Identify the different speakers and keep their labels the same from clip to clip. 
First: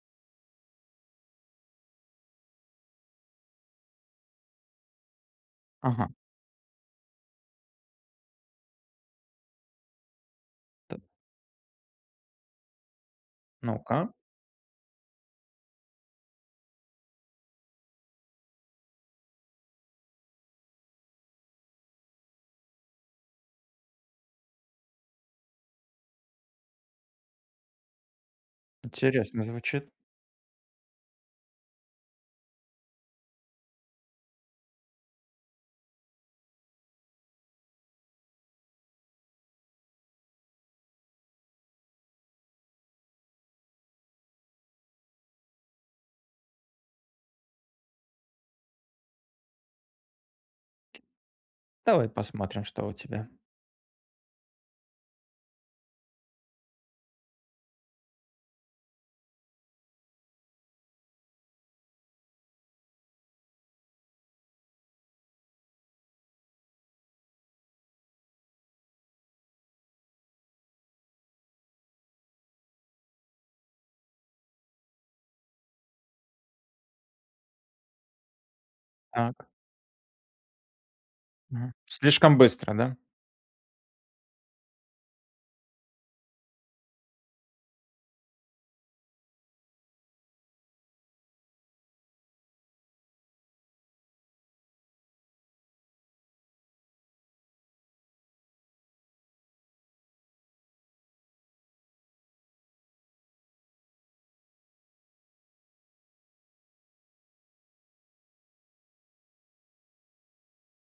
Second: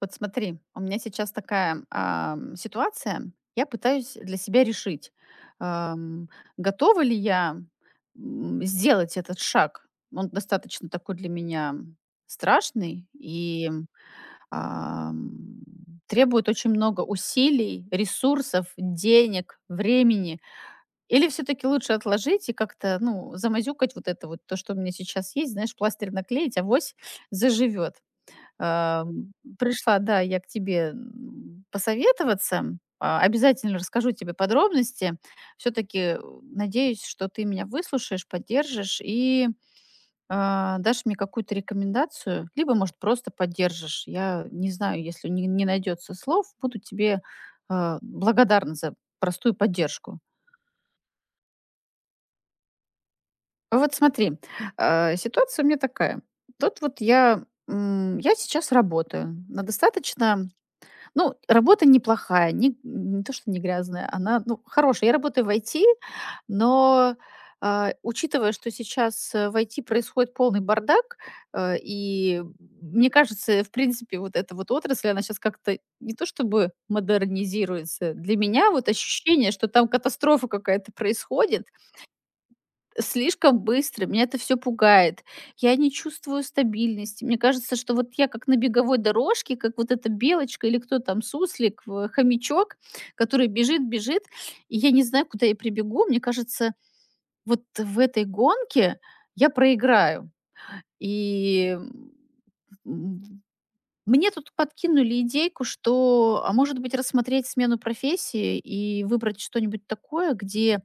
Speaker 1: Вот смотри, у меня сейчас такая, ситуация. Я пытаюсь для себя решить,
Speaker 2: Ага,
Speaker 1: ам, готова ли я, сделать этот шаг. Он достаточно такой для меня страшный и,
Speaker 2: ну-ка,
Speaker 1: ам, требует очень много усилий, ресурсов, денег, времени. Или все таки лучше отложить и как-то, ну, замазюкать вот это вот, то, что у меня сейчас есть, знаешь, пластырь наклеить, авось заживет. Ам,
Speaker 2: интересно звучит.
Speaker 1: Пришла, да, я к тебе, посоветоваться. Обязательно расскажу тебе подробности. Все таки надеюсь, что ты меня выслушаешь, поддержишь и, дашь мне какую-то рекомендацию, либо, может, просто поддержишь. Я не знаю, если не найдётся слов, буду тебе, благодарна за простую поддержку.
Speaker 2: Давай посмотрим, что у тебя.
Speaker 1: Вот смотри, ситуация у меня такая. Тут вот я сейчас работаю на достаточно... Ну, работа неплохая, не то, что не грязная, она, ну, хорошая. Я работаю в IT, но, учитывая, что сейчас, в IT происходит полный бардак, и мне кажется, в принципе, вот эта вот отрасль, она сейчас как-то не то чтобы модернизируется. Для меня вот
Speaker 2: Так,
Speaker 1: ощущение, что там катастрофа какая-то происходит,
Speaker 2: мгм. Слишком быстро, да?
Speaker 1: слишком быстро, меня это все пугает. Я не чувствую стабильности. Мне кажется, что вот я как на беговой дорожке, как вот эта белочка или кто там, суслик, в хомячок, который бежит, бежит, и я не знаю, куда я прибегу. Мне кажется, вот в этой гонке я проиграю. И, м, мне тут подкинули идейку, что, а может быть, рассмотреть смену профессии и выбрать что-нибудь такое, где,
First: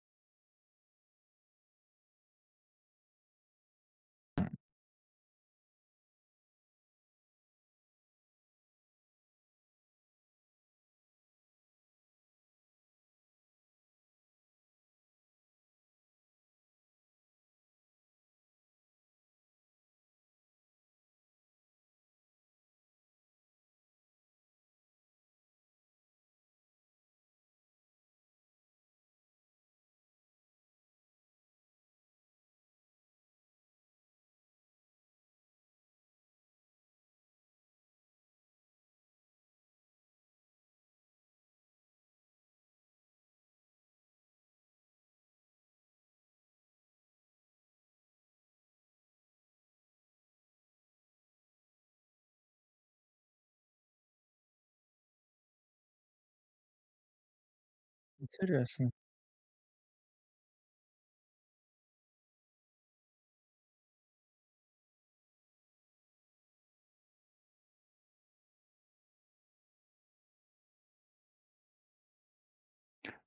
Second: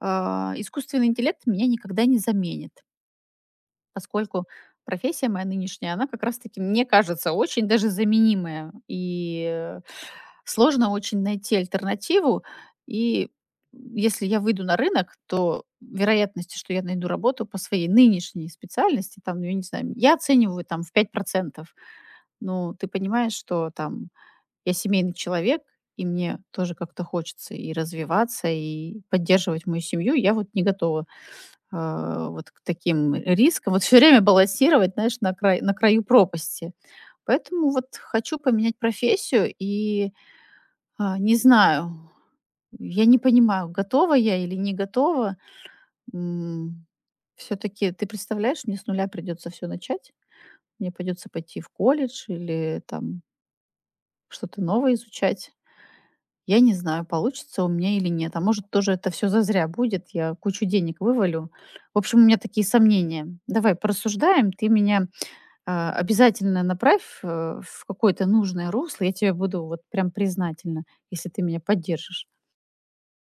Speaker 1: искусственный интеллект меня никогда не заменит, поскольку профессия моя нынешняя, она как раз-таки, мне кажется, очень даже заменимая. И э, сложно очень найти альтернативу. И если я выйду на рынок, то вероятности, что я найду работу по своей нынешней специальности, там, ну, я не знаю, я оцениваю там в 5%. Ну, ты понимаешь, что там я семейный человек, и мне тоже как-то хочется и развиваться, и поддерживать мою семью, я вот не готова вот к таким рискам. Вот все время балансировать, знаешь, на край на краю пропасти. Поэтому вот хочу поменять профессию и, не знаю, я не понимаю, готова я или не готова. Все таки ты представляешь, мне с нуля придется все начать. Мне придется пойти в колледж или там что-то новое изучать. Я не знаю, получится у меня или нет. А может,
Speaker 2: Интересно.
Speaker 1: тоже это все зазря будет, я кучу денег вывалю. В общем, у меня такие сомнения. Давай порассуждаем, ты меня обязательно направь в какое-то нужное русло, я тебе буду вот прям признательна, если ты меня поддержишь.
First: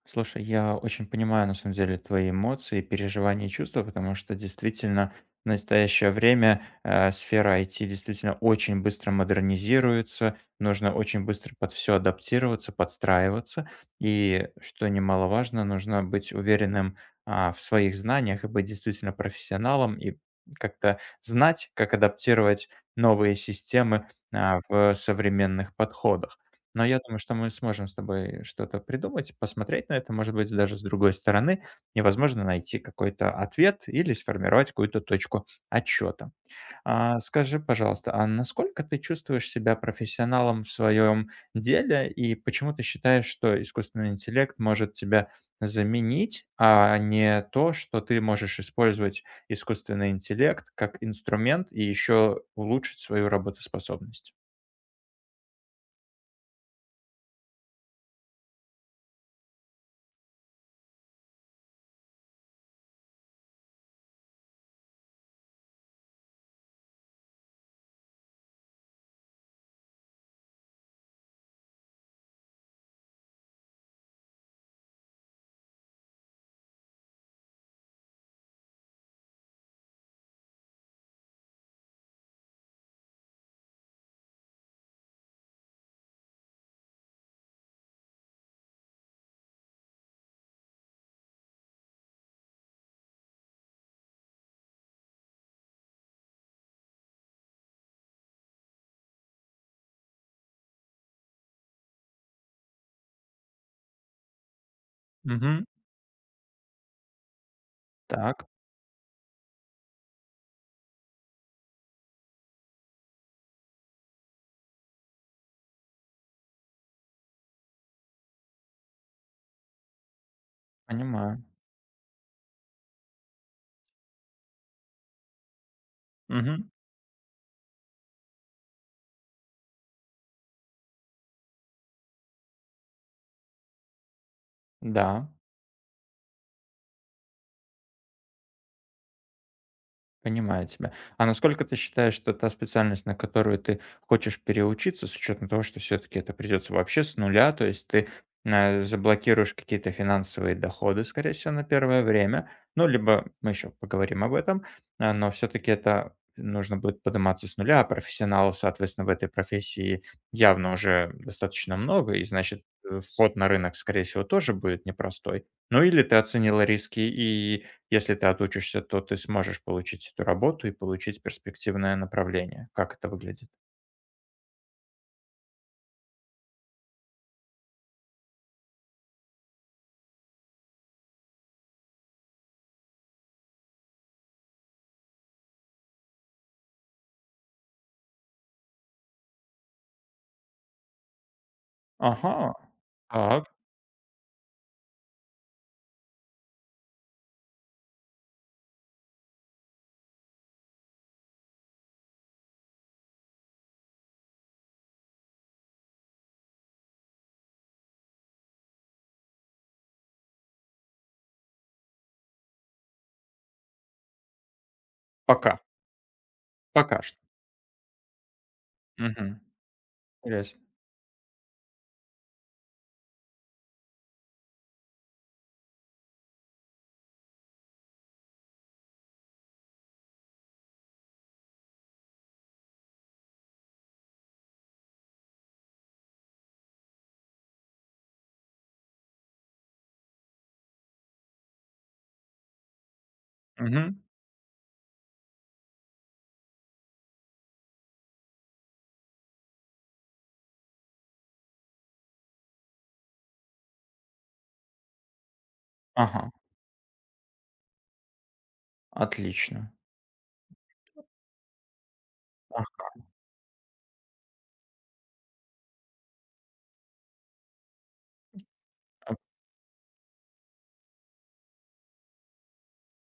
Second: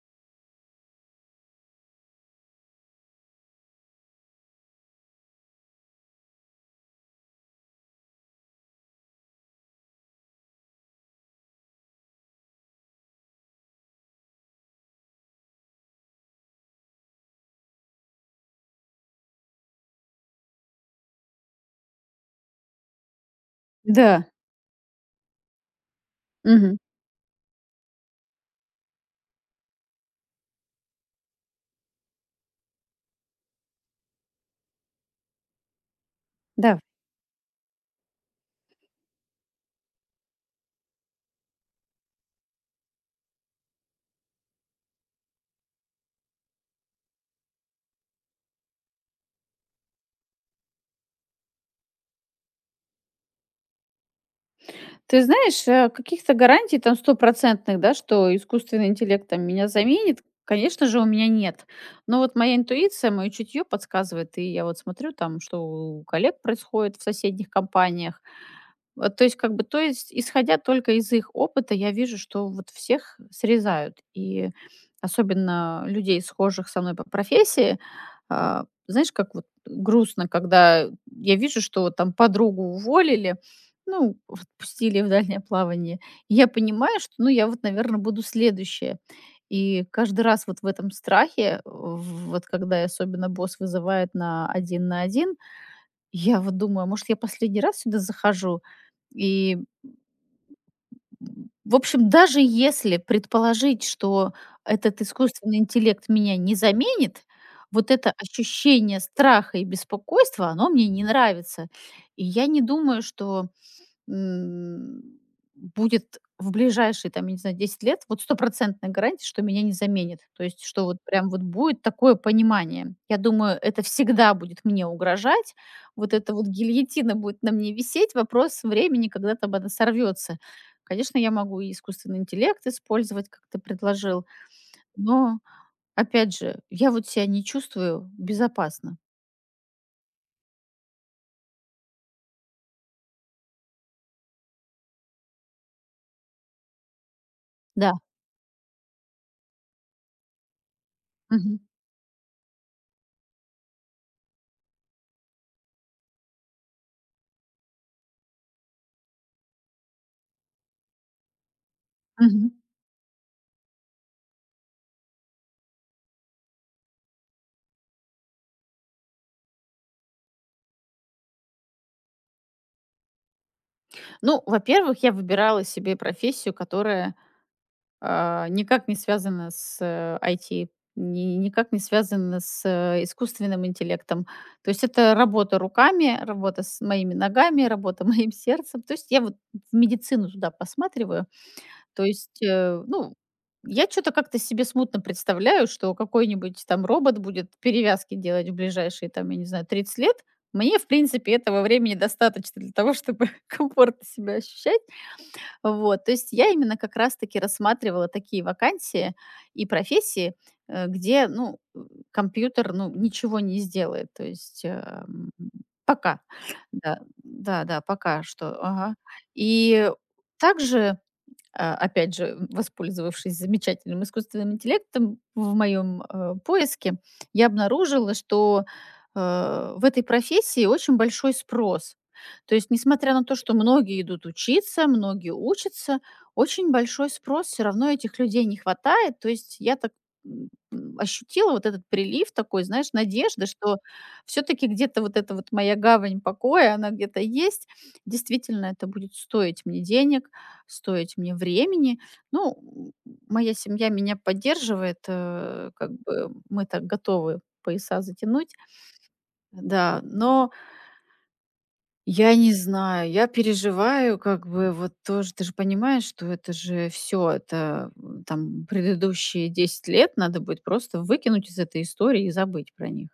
Speaker 2: Слушай, я очень понимаю, на самом деле, твои эмоции, переживания и чувства, потому что действительно в настоящее время сфера IT действительно очень быстро модернизируется, нужно очень быстро под все адаптироваться, подстраиваться, и, что немаловажно, нужно быть уверенным в своих знаниях и быть действительно профессионалом, и как-то знать, как адаптировать новые системы
Speaker 1: Да,
Speaker 2: в современных подходах.
Speaker 1: мгм,
Speaker 2: Но я думаю, что мы сможем с тобой что-то придумать, посмотреть на это, может быть, даже с другой стороны, и, возможно, найти какой-то ответ или сформировать какую-то точку отчета.
Speaker 1: да.
Speaker 2: А, скажи, пожалуйста, а насколько ты чувствуешь себя профессионалом в своем деле и почему ты считаешь, что искусственный интеллект может тебя заменить, а не то, что ты можешь использовать искусственный интеллект как инструмент и еще улучшить свою работоспособность?
Speaker 1: Ты знаешь, каких-то гарантий там стопроцентных, да, что искусственный интеллект там меня заменит, конечно же, у меня нет. Но вот моя интуиция, мое чутье подсказывает, и я вот смотрю там, что у коллег происходит в соседних компаниях, то есть, исходя только из их опыта, я вижу, что вот всех срезают. И особенно людей, схожих со мной по профессии. Знаешь, как вот грустно, когда я вижу, что вот там подругу уволили, ну, отпустили в дальнее плавание. И я понимаю, что, ну, я вот, наверное, буду следующая. И каждый раз вот в этом страхе, в вот когда и особенно босс вызывает на один, я вот думаю: "А может, я последний раз сюда захожу?" И в общем, даже если предположить, что этот искусственный
Speaker 2: Мгм.
Speaker 1: интеллект меня не заменит, вот это
Speaker 2: Так,
Speaker 1: ощущение страха и беспокойства, оно мне не нравится. И я не думаю, что м, будет в ближайшие, там, я не знаю, 10 лет, вот стопроцентная гарантия, что меня не заменит. То есть, что вот прям вот
Speaker 2: понимаю.
Speaker 1: будет такое понимание. Я думаю, это всегда будет мне угрожать. Вот эта вот
Speaker 2: Мгм.
Speaker 1: гильотина будет на мне висеть. Вопрос времени, когда там она сорвется. Конечно, я могу и искусственный интеллект использовать, как ты предложил,
Speaker 2: Да,
Speaker 1: но, опять же, я вот себя не чувствую безопасно.
Speaker 2: понимаю тебя. А насколько ты считаешь, что та специальность, на которую ты хочешь переучиться, с учетом того, что все-таки это придется вообще с нуля, то есть
Speaker 1: Да.
Speaker 2: ты заблокируешь какие-то финансовые доходы, скорее всего,
Speaker 1: Мгм.
Speaker 2: на первое время, ну, либо мы еще поговорим об этом, но все-таки это нужно будет подниматься с нуля, а профессионалов, соответственно, в этой профессии явно уже достаточно много, и,
Speaker 1: Мгм.
Speaker 2: значит, вход на рынок, скорее всего, тоже будет непростой. Ну, или ты оценила риски и если ты отучишься, то ты сможешь получить эту работу и получить перспективное направление. Как это выглядит?
Speaker 1: Ну, во-первых, я выбирала себе профессию, которая... Никак не связано с, IT, ни никак не связано с, искусственным интеллектом. То есть это работа руками, работа с моими ногами, работа моим сердцем. То есть я вот в медицину туда посматриваю. То
Speaker 2: Ага.
Speaker 1: есть, ну,
Speaker 2: Так.
Speaker 1: я что то как-то себе смутно представляю, что какой-нибудь там робот будет перевязки делать в ближайшие, там, я не знаю, 30 лет. Мне, в принципе, этого времени достаточно для того, чтобы комфортно себя ощущать. Вот, то есть я именно как раз-таки рассматривала такие вакансии и профессии, где, ну, компьютер, ну, ничего не сделает. То есть,
Speaker 2: Пока.
Speaker 1: пока. Да,
Speaker 2: Пока что.
Speaker 1: да-да, пока что. Ага.
Speaker 2: Мгм.
Speaker 1: И
Speaker 2: Интересно.
Speaker 1: также, опять же, воспользовавшись замечательным искусственным интеллектом в моем поиске, я обнаружила, что э, в этой профессии очень большой спрос. То есть, несмотря на то, что многие идут учиться, многие учатся, очень большой спрос, все равно этих людей не хватает. То есть, я так ощутила вот этот прилив такой, знаешь, надежды, что
Speaker 2: Мгм.
Speaker 1: все-таки где-то вот эта вот моя гавань покоя, она где-то есть. Действительно, это будет стоить мне денег, стоить мне времени. Ну, моя семья меня поддерживает, как
Speaker 2: Ага.
Speaker 1: бы мы так готовы пояса затянуть,
Speaker 2: Отлично.
Speaker 1: да, но я не
Speaker 2: Ага.
Speaker 1: знаю, я переживаю, как бы вот тоже, ты же понимаешь, что это же все, это там предыдущие 10 лет надо будет просто выкинуть из этой истории и забыть про них.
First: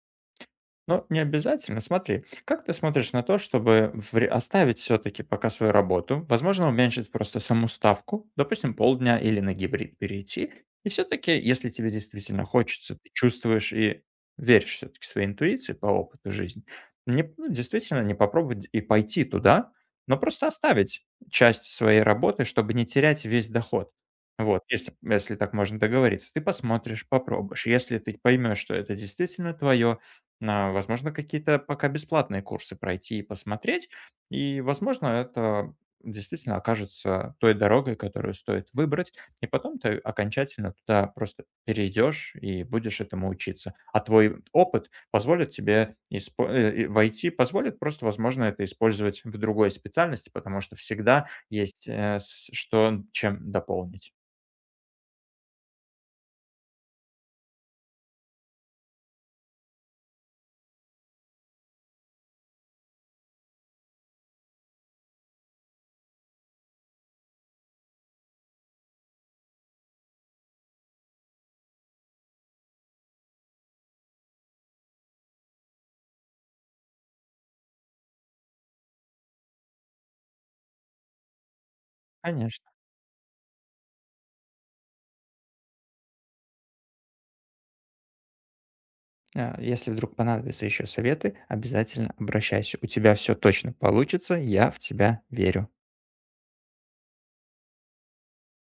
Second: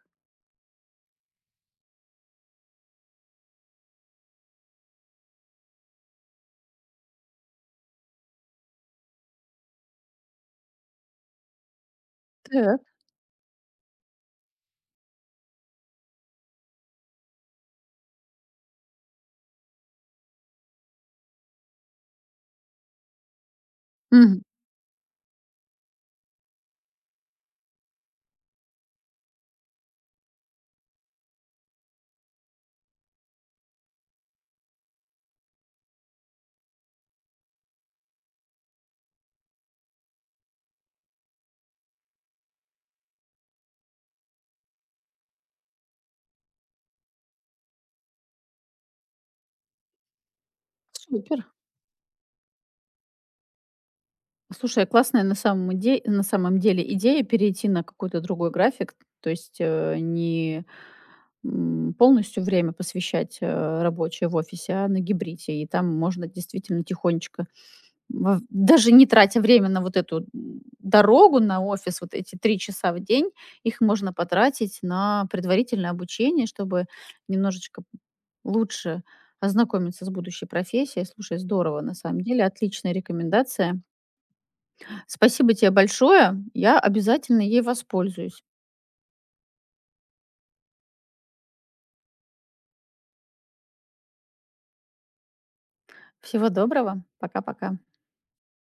Speaker 2: Но не обязательно. Смотри, как ты смотришь на то, чтобы оставить все-таки пока свою работу, возможно, уменьшить просто саму ставку, допустим, полдня или на гибрид перейти. И все-таки, если тебе действительно
Speaker 1: Так.
Speaker 2: хочется, ты чувствуешь и веришь все-таки своей интуиции по опыту жизни, не, ну, действительно не попробовать и пойти туда, но просто оставить часть своей работы, чтобы не терять весь доход.
Speaker 1: Мгм.
Speaker 2: Вот, если, если так можно договориться, ты посмотришь, попробуешь. Если ты поймешь, что это действительно твое, а, возможно, какие-то пока бесплатные курсы пройти и посмотреть. И, возможно, это действительно окажется той дорогой, которую стоит выбрать, и потом ты окончательно туда просто перейдешь и будешь этому учиться. А твой опыт позволит тебе войти, позволит просто, возможно, это использовать в другой специальности, потому что всегда
Speaker 1: Супер.
Speaker 2: есть что чем дополнить.
Speaker 1: Слушай, классная на самом, на самом деле идея перейти на какой-то другой график, то есть не полностью время посвящать, рабочее в офисе, а на гибриде. И там можно действительно тихонечко, во даже не тратя время на вот эту, дорогу на офис, вот эти 3 часа в день, их можно потратить на предварительное обучение, чтобы немножечко лучше ознакомиться с будущей профессией. Слушай, здорово, на самом деле,
Speaker 2: Конечно.
Speaker 1: отличная рекомендация. Спасибо тебе большое, я обязательно ей воспользуюсь.
Speaker 2: А, если вдруг понадобятся еще советы, обязательно обращайся. У тебя все точно получится, я в тебя верю.
Speaker 1: Всего доброго, пока-пока.